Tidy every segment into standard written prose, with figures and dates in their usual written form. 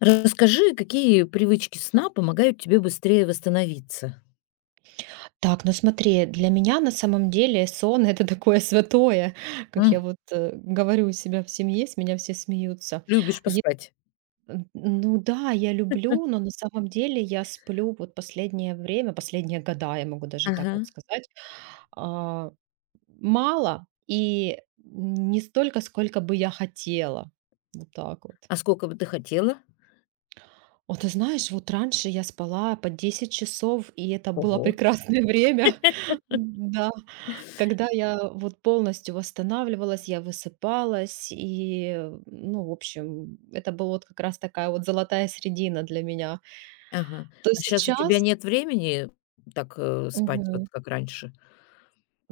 Расскажи, какие привычки сна помогают тебе быстрее восстановиться? Так, ну смотри, для меня на самом деле сон это такое святое, как я М, вот говорю у себя в семье, с меня все смеются. Любишь Е- поспать? Ну да, я люблю, но на самом деле я сплю вот последнее время, последние года, я могу даже Ага. так вот сказать, а, мало и не столько, сколько бы я хотела. Вот так вот. А сколько бы ты хотела? О, ты знаешь, вот раньше я спала по 10 часов, и это было Ого. прекрасное время. Да, когда я вот полностью восстанавливалась, я высыпалась, и, ну, в общем, это была вот как раз такая вот золотая середина для меня. Ага. То А сейчас у тебя сейчас. нет времени так, спать, вот Мгм. как раньше?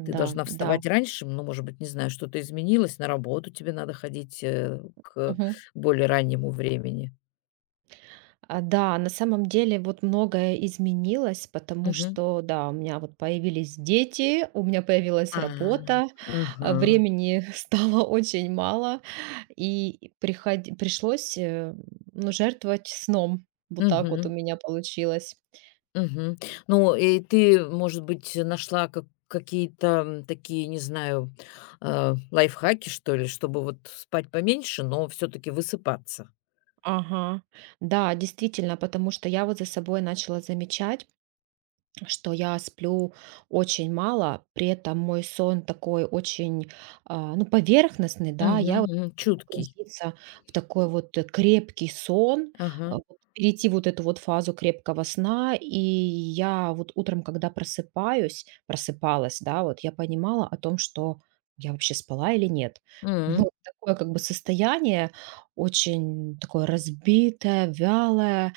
Ты Да, должна да. вставать раньше, ну, может быть, не знаю, что-то изменилось, на работу тебе надо ходить, к Мгм. более раннему времени. А, да, на самом деле вот многое изменилось, потому Мгм. что, да, у меня вот появились дети, у меня появилась А, работа, ага. времени стало очень мало, и пришлось, ну, жертвовать сном. Вот так вот у Мгм. меня получилось. Мгм. Ну, и ты, может быть, нашла как какие-то, такие, не знаю, лайфхаки, что ли, чтобы вот спать поменьше, но все таки высыпаться? Ага. Да, действительно, потому что я вот за собой начала замечать, что я сплю очень мало, при этом мой сон такой очень, ну, поверхностный, да. Мгм, Я вот мгм. могу Чуткий. погрузиться в такой вот, крепкий сон, Ага. вот перейти вот эту вот фазу крепкого сна. И я вот утром, когда просыпаюсь просыпалась, да, вот, я понимала о том, что я вообще спала или нет. Ну, М. такое как бы состояние очень такое разбитое, вялое.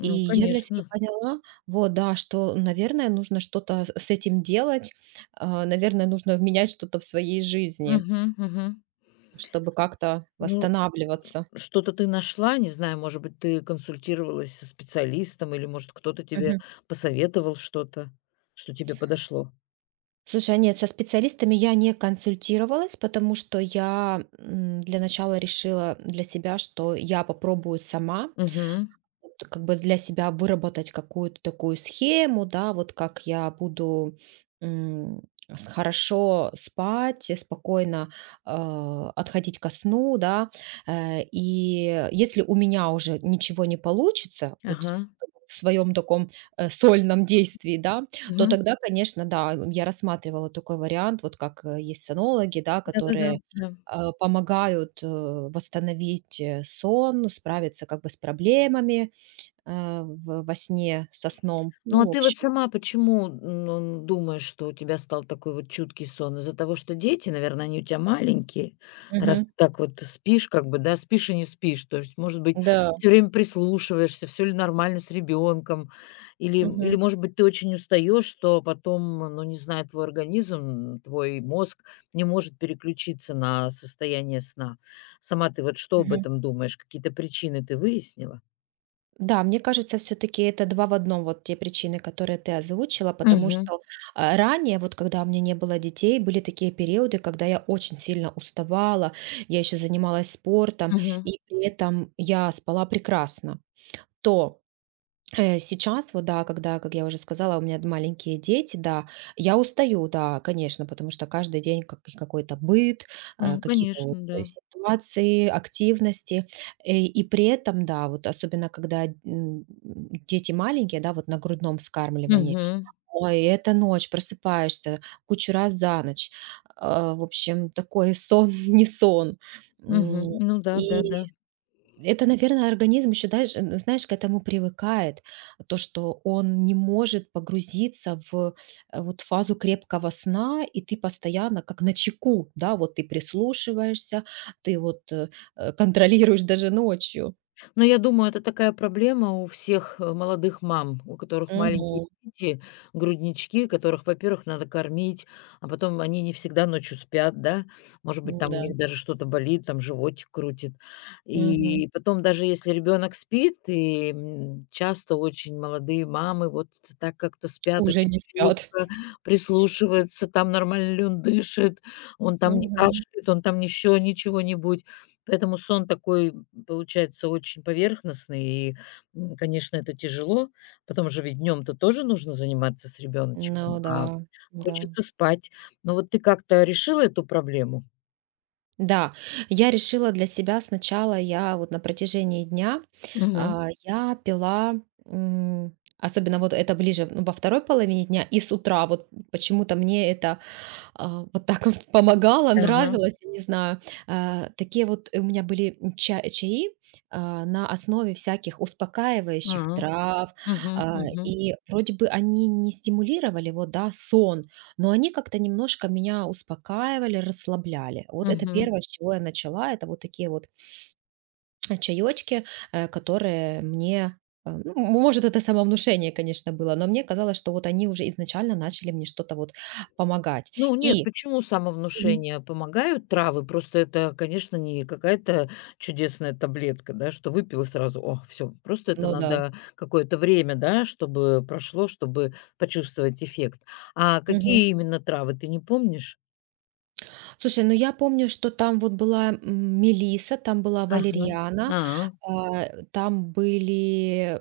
И я для себя конечно. поняла, вот, да, что, наверное, нужно что-то с этим делать, наверное, нужно менять что-то в своей жизни, Мгм, мгм. чтобы как-то Ну, восстанавливаться. что-то ты нашла, не знаю, может быть, ты консультировалась со специалистом или, может, кто-то тебе Мгм. посоветовал что-то, что тебе подошло? Слушай, а нет, со специалистами я не консультировалась, потому что я для начала решила для себя, что я попробую сама, Угу. вот как бы для себя выработать какую-то такую схему, да, вот как я буду м, хорошо спать, спокойно отходить ко сну, да, и если у меня уже ничего не получится, вот Ага. В своем таком сольном действии, да, то Угу. тогда, конечно, да, я рассматривала такой вариант, вот как есть сонологи, да, Да, да, да. которые помогают восстановить сон, справиться как бы с проблемами, Э, в во сне, со сном. Ну, Ну, а в ты вот общем. сама почему, ну, думаешь, что у тебя стал такой вот чуткий сон? Из-за того, что дети, наверное, они у тебя маленькие, раз ты Мгм. так вот спишь, как бы, да, спишь и не спишь, то есть, может быть, Да. все время прислушиваешься, все ли нормально с ребенком, или или, Мгм. может быть, ты очень устаешь, что потом, ну, не знаю, твой организм, твой мозг не может переключиться на состояние сна. Сама ты вот что об Мгм. этом думаешь? Какие-то причины ты выяснила? Да, мне кажется, все таки это 2 в одном вот те причины, которые ты озвучила, потому Угу, что, ранее, вот когда у меня не было детей, были такие периоды, когда я очень сильно уставала, я еще занималась спортом, угу. и при этом я спала прекрасно. То сейчас вот, да, когда, как я уже сказала, у меня маленькие дети, да, я устаю, да, конечно, потому что каждый день как какой-то быт, Ну, какие-то конечно, вот да. ситуации, активности. И при этом, да, вот особенно когда, дети маленькие, да, вот на грудном вскармливании, Мгм. ой, это ночь, просыпаешься кучу раз за ночь. В общем, такой сон не сон. М, Мгм. Ну да, да-да. и это, наверное, организм еще, дальше, знаешь, к этому привыкает, то, что он не может погрузиться в вот фазу крепкого сна, и ты постоянно как на чеку, да, вот ты прислушиваешься, ты вот контролируешь даже ночью. Но я думаю, это такая проблема у всех, молодых мам, у которых маленькие Мгм. дети, груднички, которых, во-первых, надо кормить, а потом они не всегда ночью спят, да. Может быть, там у Да. них даже что-то болит, там животик крутит. Мгм. И потом, даже если ребенок спит, и, часто очень молодые мамы вот так как-то спят Уже очень не спят. чутко, прислушиваются, там, нормально ли он дышит, он там не Мгм. кашляет, он там еще ничего-нибудь. Поэтому сон такой, получается очень поверхностный и, конечно, это тяжело. Потом же ведь днем-то тоже нужно заниматься с Ну ребеночком, да, а да. хочется спать. Но вот ты как-то решила эту проблему? Да, я решила для себя сначала, я вот на протяжении дня, Мгм. Я пила, м, особенно вот это ближе, ну, во второй половине дня и с утра, вот почему-то мне это вот так вот помогала, Ага. нравилось, я не знаю. Такие вот у меня были ча чаи, на основе всяких успокаивающих А. трав, Мгм, мгм, и вроде бы они не стимулировали, вот, да, сон, но они как-то немножко меня успокаивали, расслабляли. Вот это мгм. первое, с чего я начала. Это вот такие вот, чаечки, которые мне, ну, может, это самовнушение, конечно, было, но мне казалось, что вот они уже изначально начали мне что-то вот помогать. Ну нет, И почему самовнушения помогают травы? Просто это, конечно, не какая-то чудесная таблетка, да, что выпила сразу, о, все. Просто это Ну да. надо какое-то время, да, чтобы прошло, чтобы почувствовать эффект. А Мгм. какие именно травы, ты не помнишь? Слушай, ну я помню, что там вот была, мелиса, там была Ага. валериана, А, там были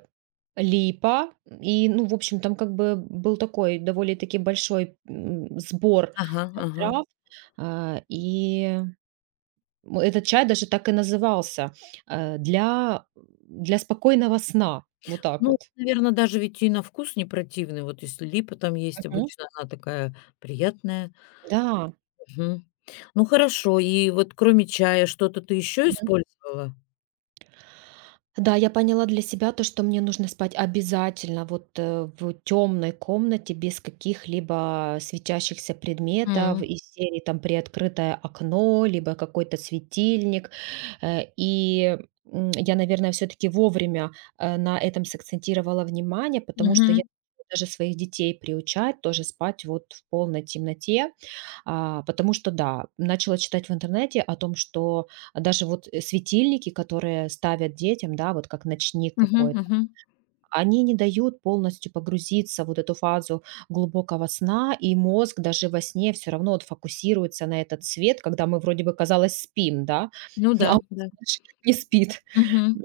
липа. И, ну, в общем, там как бы был такой довольно-таки большой, сбор ага, ага. трав. И этот чай даже так и назывался, э, "Для для спокойного сна". Вот так Ну, вот. наверное, даже ведь и на вкус не противный. Вот если липа там есть, Мгм. обычно она такая приятная. Да. Мгм. Ну хорошо, и вот кроме чая что-то ты еще использовала? Да, я поняла для себя то, что мне нужно спать обязательно вот в темной комнате без каких-либо светящихся предметов из серии там приоткрытое окно, либо какой-то светильник. Э, И я, наверное, все-таки вовремя на этом сакцентировала внимание, потому что Мгм. я даже своих детей приучать тоже спать вот в полной темноте. Потому что, да, начала читать в интернете о том, что даже вот, светильники, которые ставят детям, да, вот как ночник Мгм, какой-то, мгм. они не дают полностью погрузиться в вот эту фазу глубокого сна, и мозг даже во сне все равно вот фокусируется на этот свет, когда мы вроде бы, казалось, спим, да, Ну а да, он да. наш не спит. Мгм.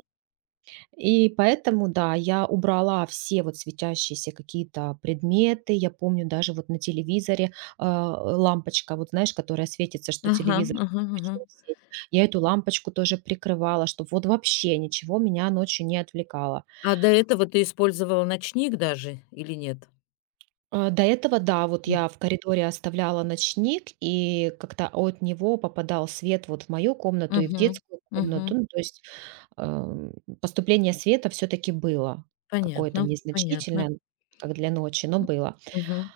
И поэтому, да, я убрала все вот светящиеся какие-то предметы. Я помню даже вот на телевизоре, лампочка, вот знаешь, которая светится, что Ага, телевизор ага, ага. включен в сеть. Я эту лампочку тоже прикрывала, чтобы вот вообще ничего меня ночью не отвлекало. А до этого ты использовала ночник даже или нет? До этого, да, вот М. я в коридоре оставляла ночник, и как-то от него попадал свет вот в мою комнату и в Мгм, детскую комнату. мгм. Ну, то есть, эм, поступление света все таки было какое-то Понятно, понятно. незначительное, как для ночи, но М. было. Мгм.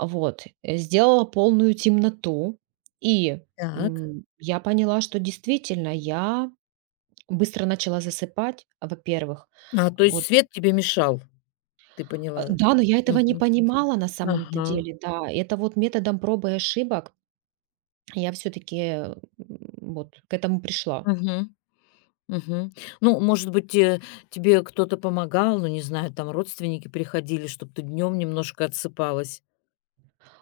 Вот, сделала полную темноту, и, Так. Я поняла, что действительно я быстро начала засыпать, во-первых. А, то есть Вот свет тебе мешал, ты А, поняла? да, но я этого не Мгм. понимала на самом-то Ага. деле, да. Это вот методом проб и ошибок я все таки вот к этому пришла. Мгм, мгм. Ну, может быть, тебе кто-то помогал, ну, не знаю, там родственники приходили, чтобы ты днем немножко отсыпалась?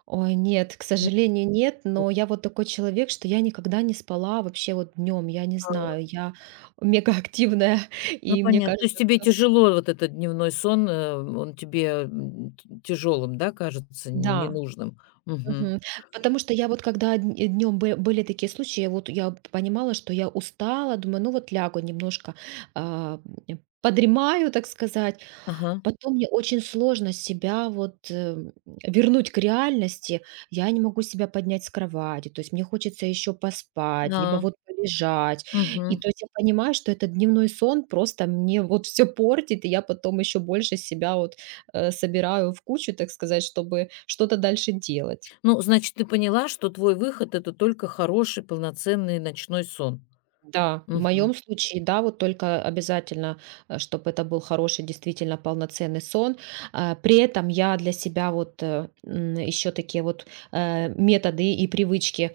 Ой, нет, к Не сожалению, нет, но я вот такой человек, что я никогда не спала вообще вот днем. Я не было. знаю, я мегаактивная, Ну, и мне понятно. То есть кажется, тебе что тяжело вот этот дневной сон, он тебе, тяжелым, да, кажется, да, ненужным? Мгм. мгм. Потому что я вот когда днем были такие случаи, вот я понимала, что я устала, думаю, ну вот лягу немножко, а, подремаю, так сказать. Ага. Потом мне очень сложно себя вот, вернуть к реальности. Я не могу себя поднять с кровати, то есть мне хочется еще поспать, либо Да. вот полежать. И Мгм. то есть я понимаю, что этот дневной сон просто мне вот все портит, и я потом еще больше себя вот, собираю в кучу, так сказать, чтобы что-то дальше делать. Ну, значит, ты поняла, что твой выход- это только хороший, полноценный ночной сон. Да, в Мгм. моем случае, да, вот только обязательно, чтобы это был хороший, действительно полноценный сон. При этом я для себя вот еще такие вот методы и привычки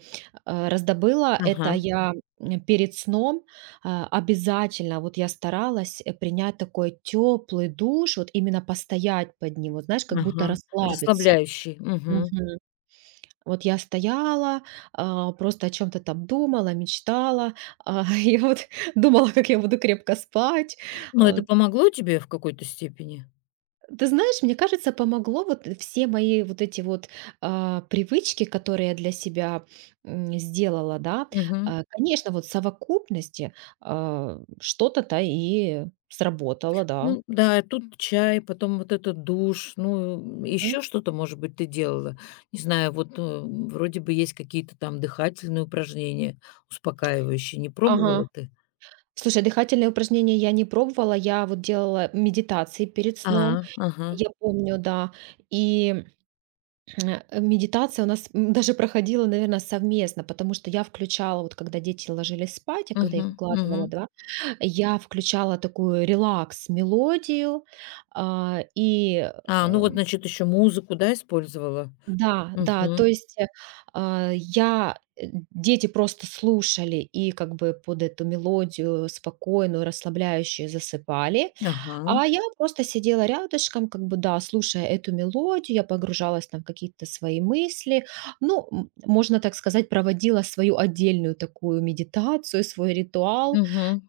раздобыла. Ага, Это я перед сном обязательно, вот я старалась принять такой теплый душ, вот именно постоять под ним, вот знаешь, как будто ага. расслабиться. Расслабляющий. Мгм. Мгм. Вот я стояла, просто о чем то там думала, мечтала. Я вот думала, как я буду крепко спать. Но А, это помогло тебе в какой-то степени? ты знаешь, мне кажется, помогло вот все мои вот эти вот, привычки, которые я для себя, сделала, да. Мгм. Конечно, вот в совокупности, что-то-то и сработало, да. Ну да, тут чай, потом вот этот душ, ну, Мгм. еще что-то, может быть, ты делала. Не знаю, вот, вроде бы есть какие-то там дыхательные упражнения успокаивающие. Не Ага. пробовала ты? Слушай, а дыхательные упражнения я не пробовала. Я вот делала медитации перед А, сном, ага. я помню, да. И медитация у нас, даже проходила, наверное, совместно, потому что я включала, вот когда дети ложились спать, а когда Мгм, их укладывала, мгм. да, я включала такую релакс-мелодию, а, и, А, ну э вот, значит, еще музыку, да, использовала? да, да, то Мгм. есть, а, я э, дети просто слушали и как бы под эту мелодию спокойную, расслабляющую засыпали, Ага. а я просто сидела рядышком, как бы, да, слушая эту мелодию, я погружалась там в какие-то свои мысли, ну, можно так сказать, проводила свою отдельную такую медитацию, свой ритуал, Мгм,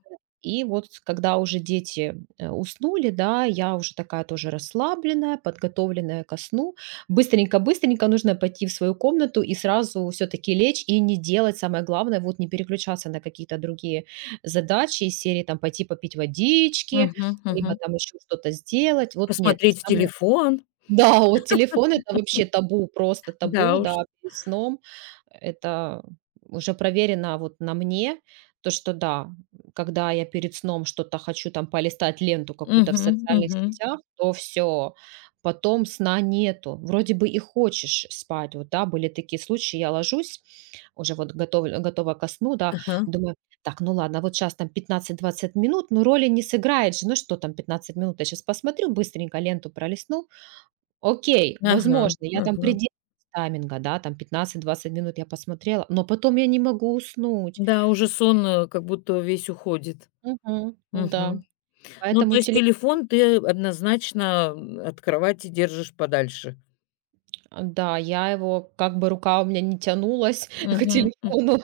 и вот когда уже дети, уснули, да, я уже такая тоже расслабленная, подготовленная ко сну. Быстренько-быстренько нужно пойти в свою комнату и сразу все таки лечь и не делать, самое главное, вот не переключаться на какие-то другие задачи из серии там пойти попить водички, мгм, либо мгм. там еще что-то сделать. Вот нет, Посмотреть в телефон. да, вот телефон- это вообще табу, просто Да табу, уж. да, перед сном. Это уже проверено вот на мне, то, что да, когда я перед сном что-то хочу там полистать, ленту какую-то в Мгм, социальных мгм. сетях, то все потом сна нету. Вроде бы и хочешь спать. Вот, да, были такие случаи, я ложусь, уже вот готова ко сну, да, Ага, думаю: "Так, ну ладно, вот сейчас там 15-20 минут, ну, роли не сыграет же, ну, что там 15 минут, я сейчас посмотрю, быстренько ленту пролистну". Окей, ага, возможно, я там ага. придерживаюсь тайминга, да, там 15-20 минут я посмотрела, но потом я не могу уснуть. Да, уже сон, как будто весь уходит. Мгм. Да. Мгм. Ну, то Поэтому есть телефон, телефон ты однозначно, от кровати держишь подальше. да, я его как бы рука у меня не тянулась к Мгм, м. телефону,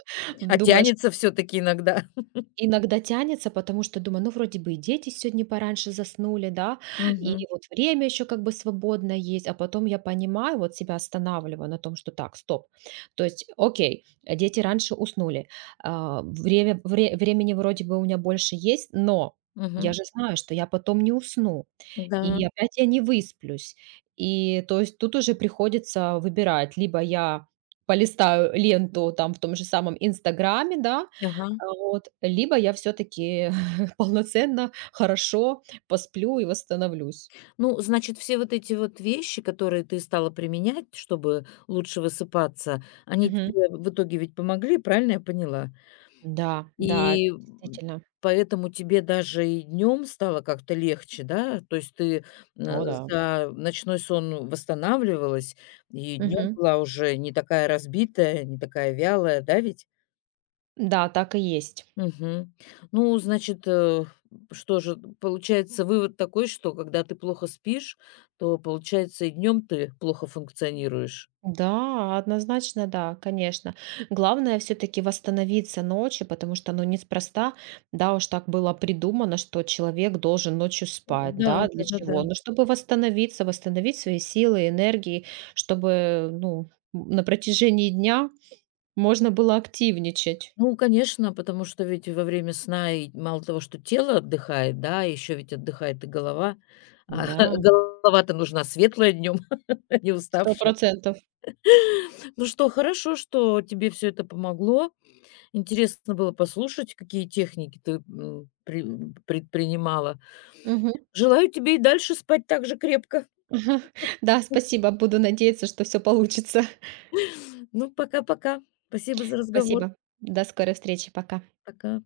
А думая тянется все таки иногда. иногда тянется, потому что думаю, ну, вроде бы и дети сегодня пораньше заснули, да, и Мгм, вот время еще как бы свободное есть, а потом я понимаю, вот себя останавливаю на том, что так, стоп. То есть, окей, дети раньше уснули, время, времени вроде бы у меня больше есть, но я мгм. же знаю, что я потом не усну, Да, и опять я не высплюсь. И то есть тут уже приходится выбирать, либо я полистаю ленту там в том же самом Инстаграме, да, ага. Вот. Либо я все таки полноценно, хорошо посплю и восстановлюсь. Ну, значит, все вот эти вот вещи, которые ты стала применять, чтобы лучше высыпаться, они Мгм. тебе в итоге ведь помогли, правильно я поняла? Да, да, И, действительно. поэтому тебе даже и днем стало как-то легче, да? То есть ты, э, О да. за ночной сон восстанавливалась, и днем Мгм. была уже не такая разбитая, не такая вялая, да ведь? Да, так и есть. Мгм. Ну, значит, что же, получается, вывод такой, что когда ты плохо спишь, то, получается, и днем ты плохо функционируешь. Да, однозначно, да, конечно. Главное все таки восстановиться ночью, потому что, ну, неспроста, да, уж так было придумано, что человек должен ночью спать. Да, Да, для да-да-да. чего? Ну, чтобы восстановиться, восстановить свои силы, энергии, чтобы, ну, на протяжении дня можно было активничать. Ну, конечно, потому что ведь во время сна и мало того, что тело отдыхает, да, еще ведь отдыхает и голова. А Да, голова-то нужна светлая днем, а не уставшая. 100. Ну что, хорошо, что тебе все это помогло. Интересно было послушать, какие техники ты предпринимала. Мгм. Желаю тебе и дальше спать так же крепко. Да, спасибо. Буду надеяться, что все получится. Ну, пока-пока. Спасибо за разговор. Спасибо. До скорой встречи. Пока. Пока.